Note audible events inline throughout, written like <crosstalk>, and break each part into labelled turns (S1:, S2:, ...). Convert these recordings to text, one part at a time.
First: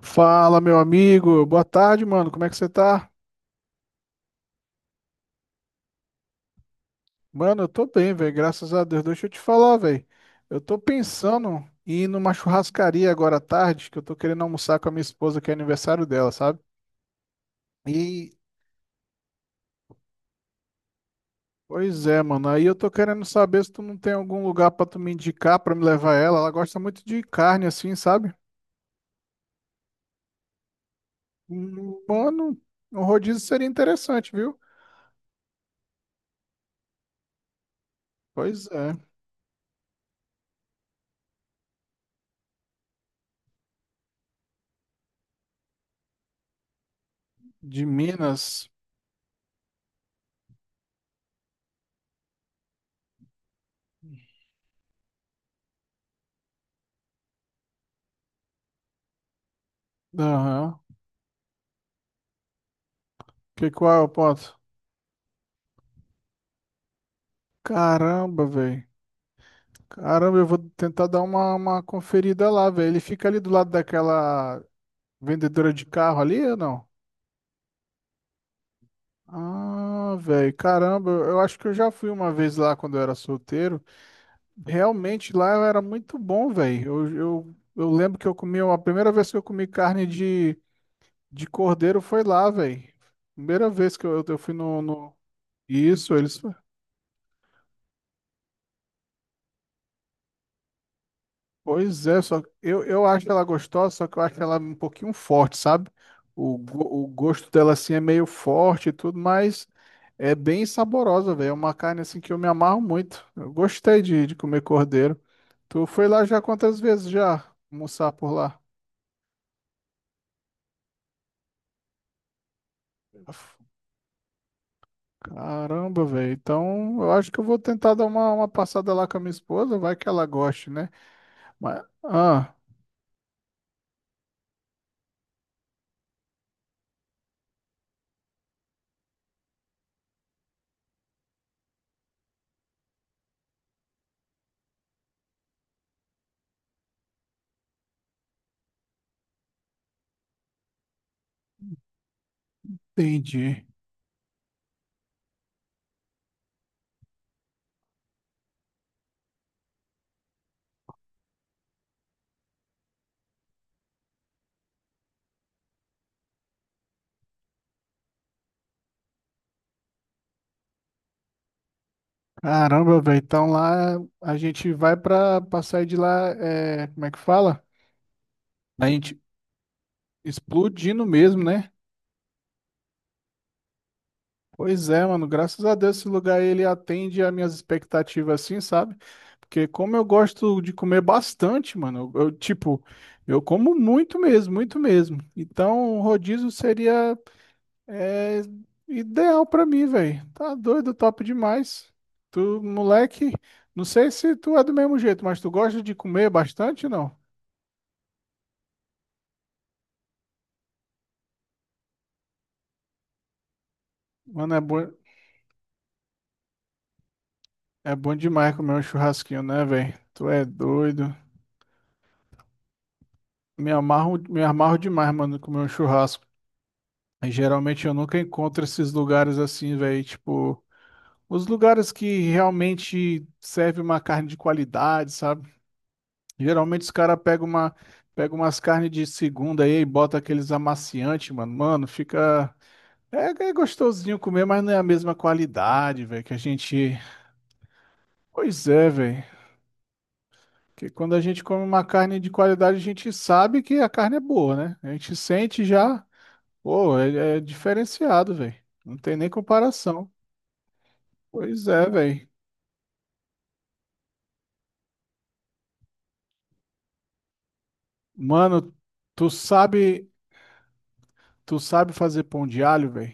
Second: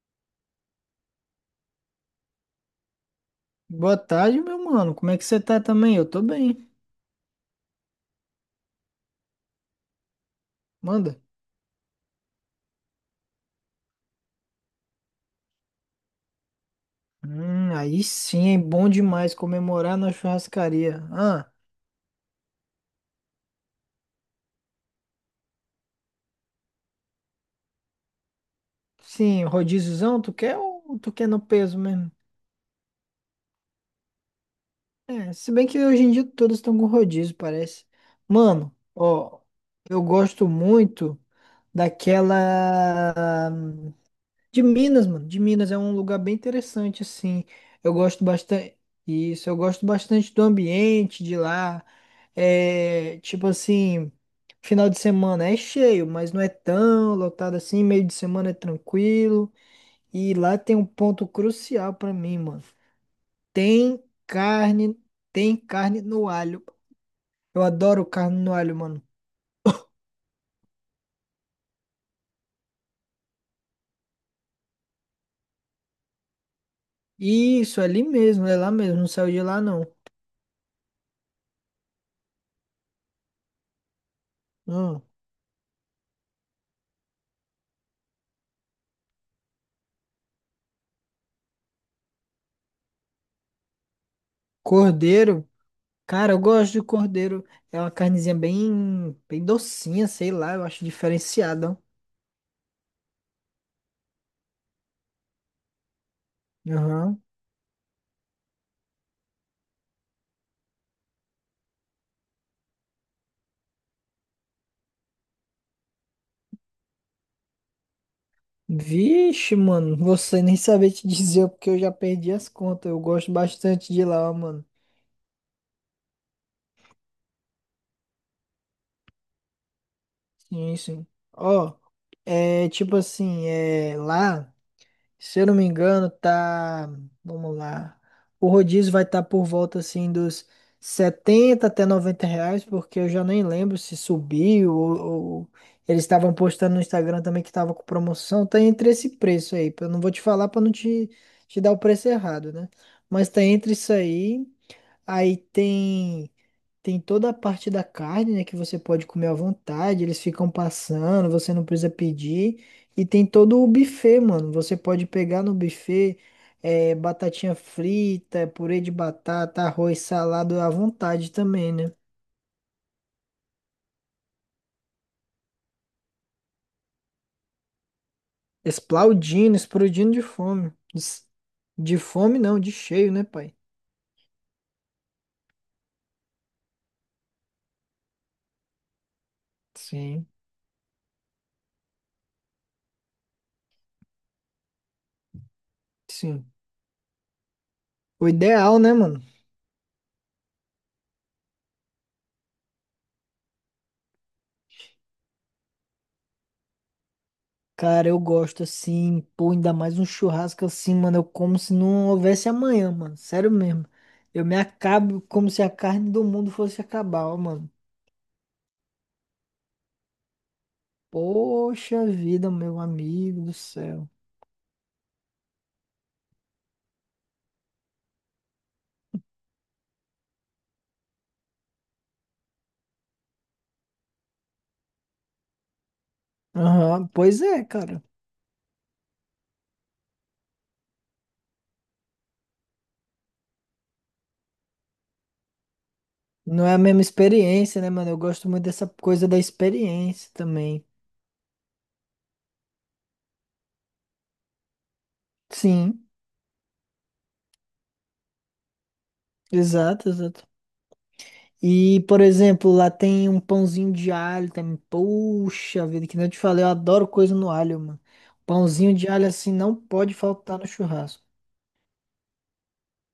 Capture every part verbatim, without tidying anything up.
S1: Fala, meu amigo. Boa tarde, mano. Como é que você tá?
S2: Boa tarde, meu mano. Como é que você tá também? Eu tô bem.
S1: Mano, eu tô bem, velho. Graças a Deus. Deixa eu te falar, velho. Eu tô
S2: Manda.
S1: pensando em ir numa churrascaria agora à tarde, que eu tô querendo almoçar com a minha esposa, que é aniversário dela, sabe?
S2: Hum, aí
S1: E,
S2: sim, é bom demais comemorar na churrascaria. Ah,
S1: pois é, mano. Aí eu tô querendo saber se tu não tem algum lugar pra tu me indicar, pra me levar ela. Ela gosta muito de carne, assim, sabe?
S2: sim, rodíziozão, tu quer ou tu quer no peso
S1: Hum,
S2: mesmo?
S1: Mano, um rodízio seria interessante, viu?
S2: É, se bem que hoje em dia todos estão com rodízio, parece.
S1: Pois
S2: Mano,
S1: é.
S2: ó, eu gosto muito daquela de Minas, mano. De Minas é um lugar bem interessante, assim.
S1: De
S2: Eu gosto
S1: Minas.
S2: bastante. Isso, eu gosto bastante do ambiente de lá. É, tipo assim, final de semana é cheio, mas não é tão lotado assim, meio de semana é tranquilo. E lá tem
S1: Aham.
S2: um ponto crucial pra mim, mano.
S1: Que qual é
S2: Tem
S1: o ponto?
S2: carne, tem carne no alho. Eu adoro carne
S1: Caramba,
S2: no alho,
S1: velho.
S2: mano.
S1: Caramba, eu vou tentar dar uma, uma conferida lá, velho. Ele fica ali do lado daquela vendedora de carro ali ou não?
S2: Isso, ali mesmo, é lá mesmo, não saiu de lá não.
S1: Ah, velho, caramba, eu eu acho que eu já fui uma vez lá quando eu era solteiro.
S2: Hum,
S1: Realmente lá eu era muito bom, velho. Eu, eu, eu lembro que eu comi, a primeira vez que eu comi carne de, de cordeiro foi lá, velho. Primeira vez que eu, eu fui no, no...
S2: Cordeiro,
S1: Isso,
S2: cara, eu
S1: eles
S2: gosto de cordeiro. É uma carnezinha bem, bem docinha, sei lá, eu acho diferenciada, ó.
S1: pois é, só eu, eu acho ela gostosa, só que eu acho ela um pouquinho forte, sabe? O, go- o
S2: Aham.
S1: gosto dela assim é meio forte e tudo, mas é bem saborosa, velho. É uma carne assim que eu me amarro muito. Eu gostei de, de comer cordeiro. Tu foi lá já quantas vezes já almoçar por lá?
S2: Vixe, mano, você nem saber te dizer <laughs> porque eu já perdi as contas. Eu gosto bastante de lá, ó, mano.
S1: Caramba, velho. Então eu acho que eu vou tentar dar uma, uma passada lá com a minha esposa, vai que ela goste,
S2: Sim,
S1: né?
S2: sim. Ó,
S1: Mas, ah,
S2: é tipo assim, é lá, se eu não me engano, tá. Vamos lá. O rodízio vai estar por volta assim dos setenta até noventa reais, porque eu já nem lembro se subiu ou, ou- eles estavam postando no Instagram também que tava com promoção. Tá entre esse preço aí. Eu não vou te falar pra não te, te dar o preço errado, né? Mas tá
S1: entendi.
S2: entre isso aí. Aí tem tem toda a parte da carne, né, que você pode comer à vontade, eles ficam passando, você não precisa pedir. E tem todo o buffet, mano. Você pode pegar no buffet é, batatinha frita, purê de batata, arroz, salado à vontade também, né?
S1: Caramba, velho. Então lá a gente vai pra, pra sair de lá, é, como é que fala? A gente
S2: Explodindo, explodindo de fome.
S1: explodindo
S2: Des-
S1: mesmo, né?
S2: De fome não, de cheio, né, pai?
S1: Pois é, mano. Graças a Deus esse lugar ele atende às minhas expectativas assim, sabe? Porque como eu
S2: Sim,
S1: gosto de comer bastante, mano, eu, eu, tipo, eu como muito mesmo, muito mesmo. Então o rodízio
S2: sim.
S1: seria
S2: O
S1: é,
S2: ideal, né, mano?
S1: ideal pra mim, velho. Tá doido, top demais. Tu, moleque, não sei se tu é do mesmo jeito, mas tu gosta de comer bastante ou não?
S2: Cara, eu gosto assim, pô, ainda mais um churrasco assim, mano. Eu como se não houvesse amanhã, mano. Sério mesmo. Eu
S1: Mano,
S2: me
S1: é bom,
S2: acabo como se a carne do mundo fosse acabar, ó, mano.
S1: é bom demais comer um churrasquinho, né, velho? Tu é doido.
S2: Poxa vida, meu amigo do
S1: Me
S2: céu.
S1: amarro, me amarro demais, mano, comer um churrasco. E, geralmente eu nunca encontro esses lugares assim, velho. Tipo, os lugares que realmente serve uma carne de qualidade, sabe? Geralmente os
S2: Aham,
S1: caras
S2: pois
S1: pegam
S2: é,
S1: uma,
S2: cara.
S1: pegam umas carnes de segunda aí e bota aqueles amaciantes, mano. Mano, fica. É, é gostosinho comer, mas não é a mesma qualidade, velho, que a
S2: Não é a
S1: gente.
S2: mesma experiência, né, mano? Eu gosto muito
S1: Pois
S2: dessa
S1: é,
S2: coisa
S1: velho.
S2: da experiência também.
S1: Porque quando a gente come uma carne de qualidade, a gente sabe que a carne é boa, né? A gente sente já,
S2: Sim,
S1: pô, é, é diferenciado, velho. Não tem nem
S2: exato,
S1: comparação.
S2: exato.
S1: Pois é,
S2: E, por
S1: velho.
S2: exemplo, lá tem um pãozinho de alho também. Puxa vida, que nem eu te falei, eu adoro coisa no alho, mano.
S1: Mano,
S2: Pãozinho de alho
S1: tu
S2: assim não
S1: sabe,
S2: pode faltar no churrasco.
S1: tu sabe fazer pão de alho, velho?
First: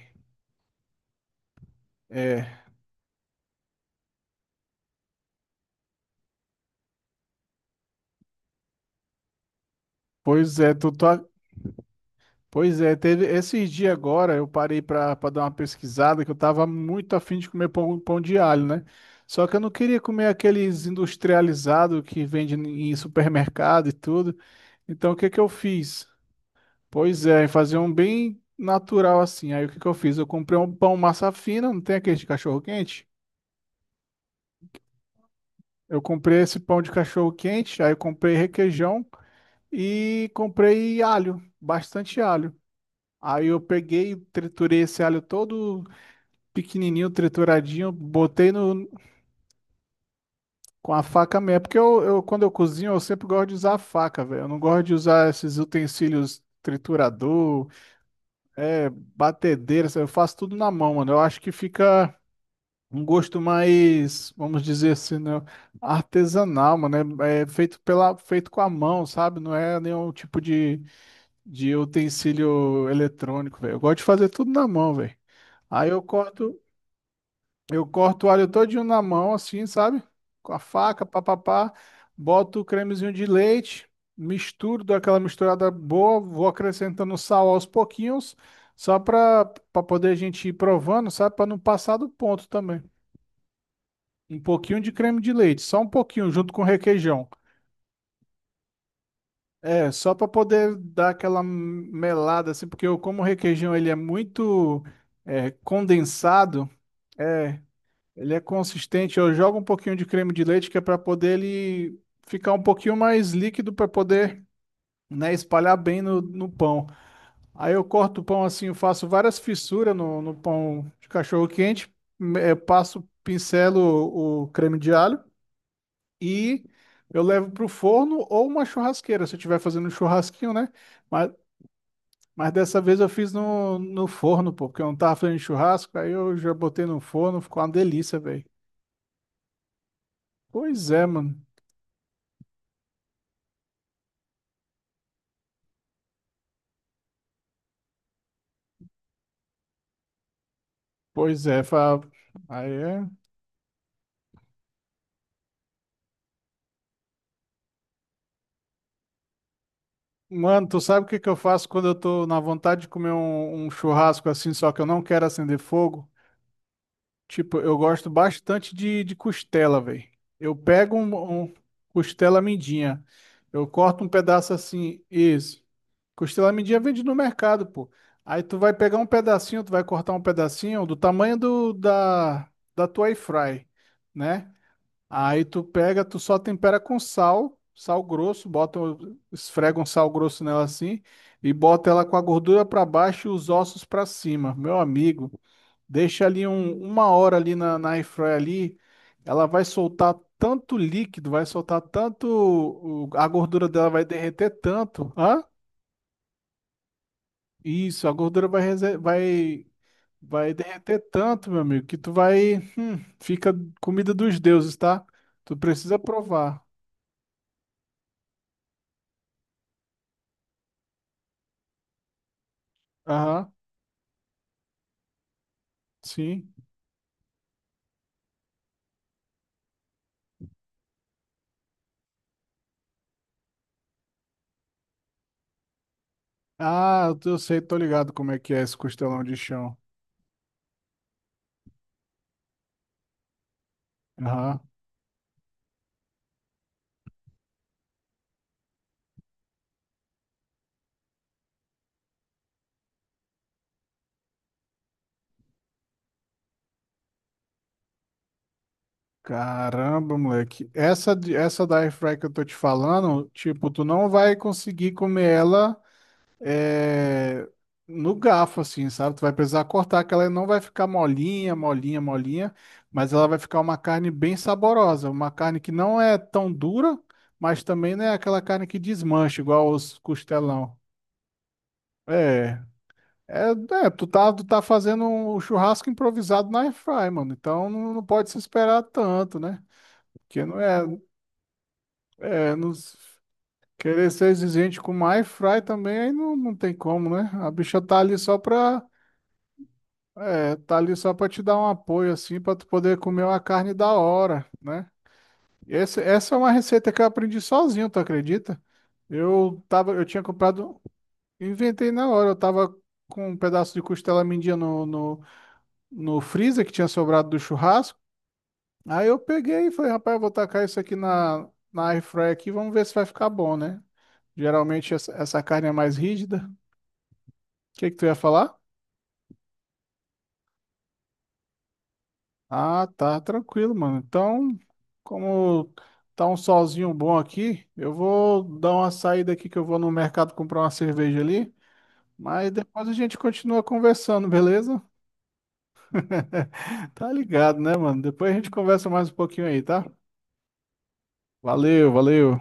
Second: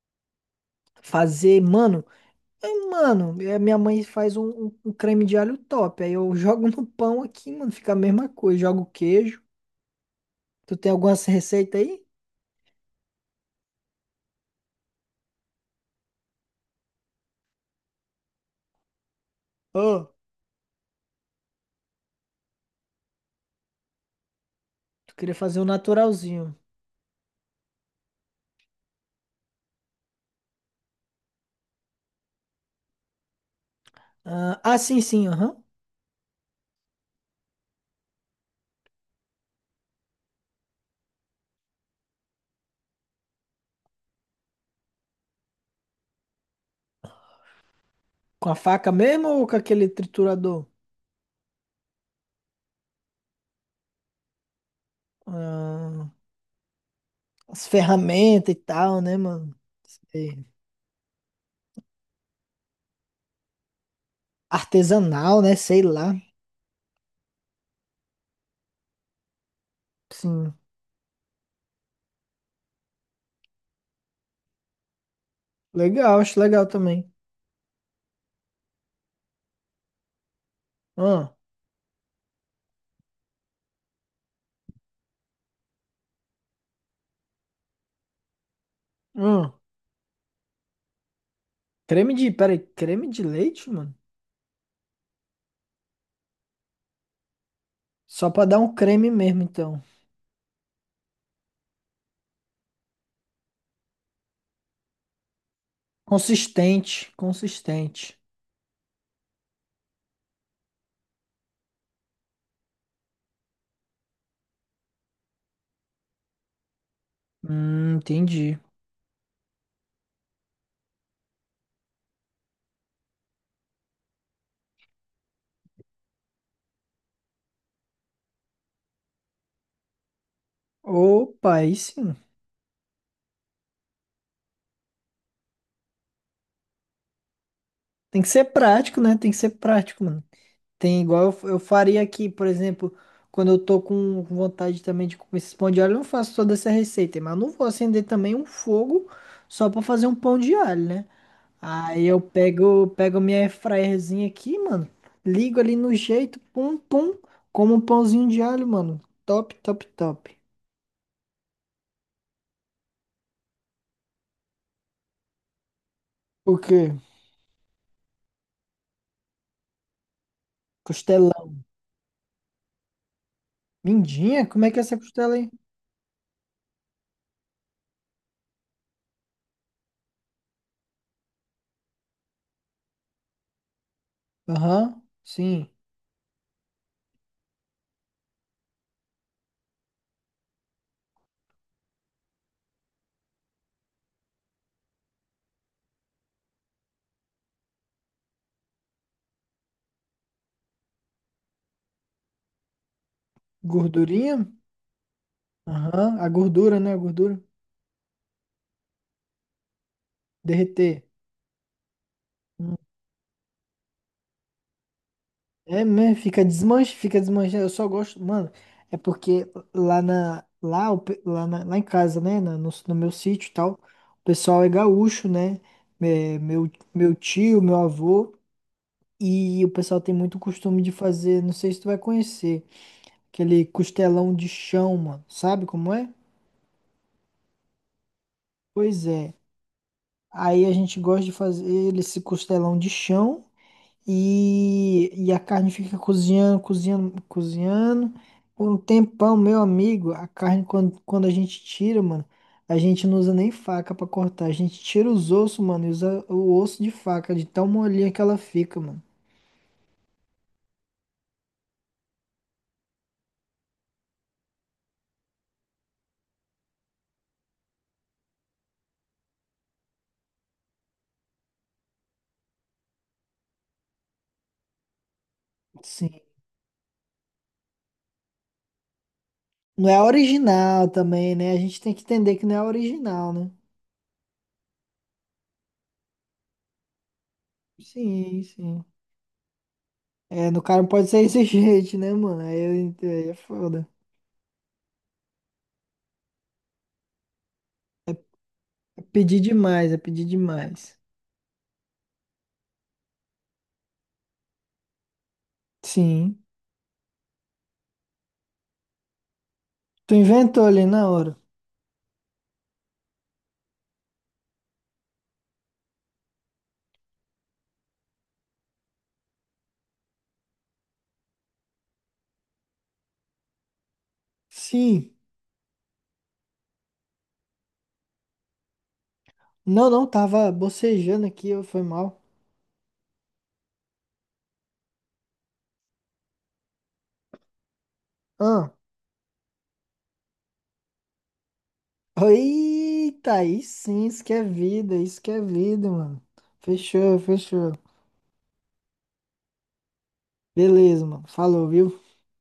S2: Fazer, mano,
S1: É.
S2: é, mano, é, minha mãe faz um, um- um creme de alho top. Aí eu <laughs> jogo no pão aqui, mano, fica a mesma coisa. Jogo queijo.
S1: Pois é,
S2: Tu
S1: tu,
S2: tem
S1: tu,
S2: alguma receita aí?
S1: pois é, teve esses dias agora eu parei para dar uma pesquisada que eu tava muito afim de comer pão, pão de alho, né? Só que eu não queria
S2: Ô,
S1: comer aqueles industrializados que vende em supermercado e tudo. Então
S2: tu
S1: o que
S2: queria
S1: que eu
S2: fazer um
S1: fiz?
S2: naturalzinho.
S1: Pois é, fazer um bem natural assim. Aí o que que eu fiz? Eu comprei um pão massa fina, não tem aquele de cachorro quente?
S2: Ah, ah, sim, sim, aham.
S1: Eu comprei esse pão de cachorro quente, aí eu comprei requeijão e comprei alho, bastante alho. Aí eu peguei, triturei esse alho todo pequenininho, trituradinho,
S2: Com
S1: botei
S2: a
S1: no,
S2: faca mesmo ou com aquele triturador?
S1: com a faca mesmo. Porque eu, eu, quando eu cozinho, eu sempre gosto de usar a faca, velho. Eu não gosto de usar esses
S2: Ah,
S1: utensílios
S2: as
S1: triturador,
S2: ferramentas e tal, né, mano?
S1: batedeira, sabe? Eu faço
S2: Sei.
S1: tudo na mão, mano. Eu acho que fica um gosto mais, vamos dizer assim, né?
S2: Artesanal, né? Sei lá.
S1: Artesanal, mano. É, é feito pela, feito com a mão, sabe? Não é nenhum tipo
S2: Sim.
S1: de, de utensílio eletrônico, velho. Eu gosto de fazer tudo na mão, velho. Aí eu
S2: Legal, acho
S1: corto.
S2: legal também.
S1: Eu corto o alho todinho na mão, assim, sabe? Com a faca,
S2: Ah,
S1: papapá. Boto o cremezinho de leite, misturo, dou aquela misturada boa, vou acrescentando sal aos pouquinhos, só para
S2: ah.
S1: para poder a gente ir provando, sabe? Para não passar do
S2: Creme de.
S1: ponto
S2: Peraí,
S1: também.
S2: creme de leite, mano?
S1: Um pouquinho de creme de leite, só um pouquinho, junto com requeijão.
S2: Só pra dar um creme mesmo, então.
S1: É, só para poder dar aquela melada, assim, porque eu, como o requeijão ele é muito é, condensado,
S2: Consistente,
S1: é.
S2: consistente.
S1: Ele é consistente. Eu jogo um pouquinho de creme de leite que é para poder ele ficar um pouquinho mais líquido para poder, né, espalhar bem no, no pão. Aí eu
S2: Hum,
S1: corto o pão
S2: entendi.
S1: assim, eu faço várias fissuras no, no pão de cachorro quente, me- eh, passo, pincelo o, o creme de alho e eu levo pro forno ou uma churrasqueira, se eu estiver fazendo um churrasquinho, né? Mas,
S2: Opa, aí sim.
S1: mas dessa vez eu fiz no, no forno, pô, porque eu não tava fazendo churrasco, aí eu já botei no forno, ficou uma delícia,
S2: Tem que
S1: velho.
S2: ser prático, né? Tem que ser prático, mano.
S1: Pois
S2: Tem
S1: é,
S2: igual
S1: mano.
S2: eu, eu faria aqui, por exemplo, quando eu tô com com vontade também de comer esses pão de alho, eu não faço toda essa receita, mas eu não vou acender também um fogo só pra fazer um pão de alho, né?
S1: Pois é, fa...
S2: Aí eu
S1: aí
S2: pego,
S1: é.
S2: pego minha airfryerzinha aqui, mano, ligo ali no jeito, pum, pum, como um pãozinho de alho, mano. Top, top, top.
S1: Mano, tu sabe o que que eu faço quando eu tô na vontade de comer um, um churrasco assim, só que eu não quero acender fogo?
S2: O quê?
S1: Tipo, eu gosto bastante de, de costela, velho. Eu pego um,
S2: Costelão.
S1: um costela mindinha, eu corto um
S2: Mindinha?
S1: pedaço
S2: Como é que é essa
S1: assim,
S2: costela aí?
S1: isso. Costela mindinha vende no mercado, pô. Aí tu vai pegar um pedacinho, tu vai cortar um pedacinho do tamanho do, da, da tua air fry, né?
S2: Aham,
S1: Aí tu
S2: sim.
S1: pega, tu só tempera com sal, sal grosso, bota, um- esfrega um sal grosso nela assim e bota ela com a gordura para baixo e os ossos para cima. Meu amigo, deixa ali um- uma hora ali na, na air fryer ali, ela vai soltar tanto líquido, vai soltar tanto, o- a gordura dela vai
S2: Gordurinha?
S1: derreter tanto, hã?
S2: Aham, a gordura, né? A gordura.
S1: Isso, a gordura vai, rese- vai, vai derreter
S2: Derreter.
S1: tanto, meu amigo, que tu vai, fica comida dos deuses, tá? Tu
S2: É,
S1: precisa
S2: né? Fica
S1: provar.
S2: desmanche, fica desmanche. Eu só gosto, mano. É porque lá na, lá, o pe- lá, na- lá em casa, né, na- no, no meu sítio
S1: Aham.
S2: e tal, o pessoal é gaúcho, né? É,
S1: Sim.
S2: meu, meu tio, meu avô, e o pessoal tem muito costume de fazer, não sei se tu vai conhecer, aquele costelão de chão, mano. Sabe como é?
S1: Ah, eu tô- eu sei, tô ligado como é que é esse
S2: Pois
S1: costelão
S2: é.
S1: de chão.
S2: Aí a gente gosta de fazer esse costelão de chão.
S1: Aham.
S2: E, e a carne fica cozinhando, cozinhando, cozinhando. Por um tempão, meu amigo, a carne, quando, quando a gente tira, mano, a gente não usa nem faca pra cortar. A gente tira os ossos, mano, e usa o osso de faca, de tão molinha que ela fica, mano.
S1: Caramba, moleque. Essa, de- essa da airfry que eu tô te falando, tipo, tu não vai conseguir comer ela é, no garfo, assim, sabe? Tu vai precisar cortar, que ela não vai ficar molinha, molinha, molinha, mas ela vai ficar uma carne bem saborosa. Uma carne que não é
S2: Sim.
S1: tão dura, mas também não é aquela carne que desmancha, igual
S2: Não
S1: os
S2: é
S1: costelão.
S2: original também, né? A gente tem que entender que não
S1: É.
S2: é original,
S1: É,
S2: né?
S1: é, tu tá, tu tá fazendo um um churrasco improvisado na airfry, mano. Então não, não pode se
S2: Sim,
S1: esperar
S2: sim.
S1: tanto, né? Porque
S2: É,
S1: não
S2: no cara
S1: é,
S2: não pode ser exigente, <laughs> né, mano?
S1: é
S2: Aí, eu
S1: nos-
S2: ent- aí é foda.
S1: querer ser exigente com uma airfry também aí não, não tem como, né? A bicha tá ali só pra,
S2: É pedir demais, é pedir
S1: é, tá ali
S2: demais.
S1: só pra te dar um apoio assim, pra tu poder comer uma carne da hora, né? E esse- essa é
S2: Sim.
S1: uma receita que eu aprendi sozinho, tu acredita? Eu tava, eu
S2: Tu
S1: tinha
S2: inventou
S1: comprado,
S2: ali na hora.
S1: inventei na hora, eu tava com um pedaço de costela mendia no, no no freezer que tinha sobrado do churrasco. Aí eu peguei e falei, rapaz, eu vou tacar isso aqui na, na air fryer aqui, vamos ver se vai ficar bom, né? Geralmente essa,
S2: Sim.
S1: essa carne é mais rígida. O que que tu ia falar?
S2: Não, não, tava bocejando aqui, eu- foi mal.
S1: Ah, tá, tranquilo, mano. Então, como tá um solzinho bom aqui, eu vou
S2: Ah.
S1: dar uma saída aqui que eu vou no mercado comprar uma cerveja ali, mas depois a gente
S2: Eita,
S1: continua
S2: aí sim, isso
S1: conversando,
S2: que é
S1: beleza?
S2: vida, isso que é vida, mano.
S1: <laughs> Tá
S2: Fechou,
S1: ligado,
S2: fechou.
S1: né, mano? Depois a gente conversa mais um pouquinho aí, tá?
S2: Beleza, mano. Falou,
S1: Valeu,
S2: viu?
S1: valeu.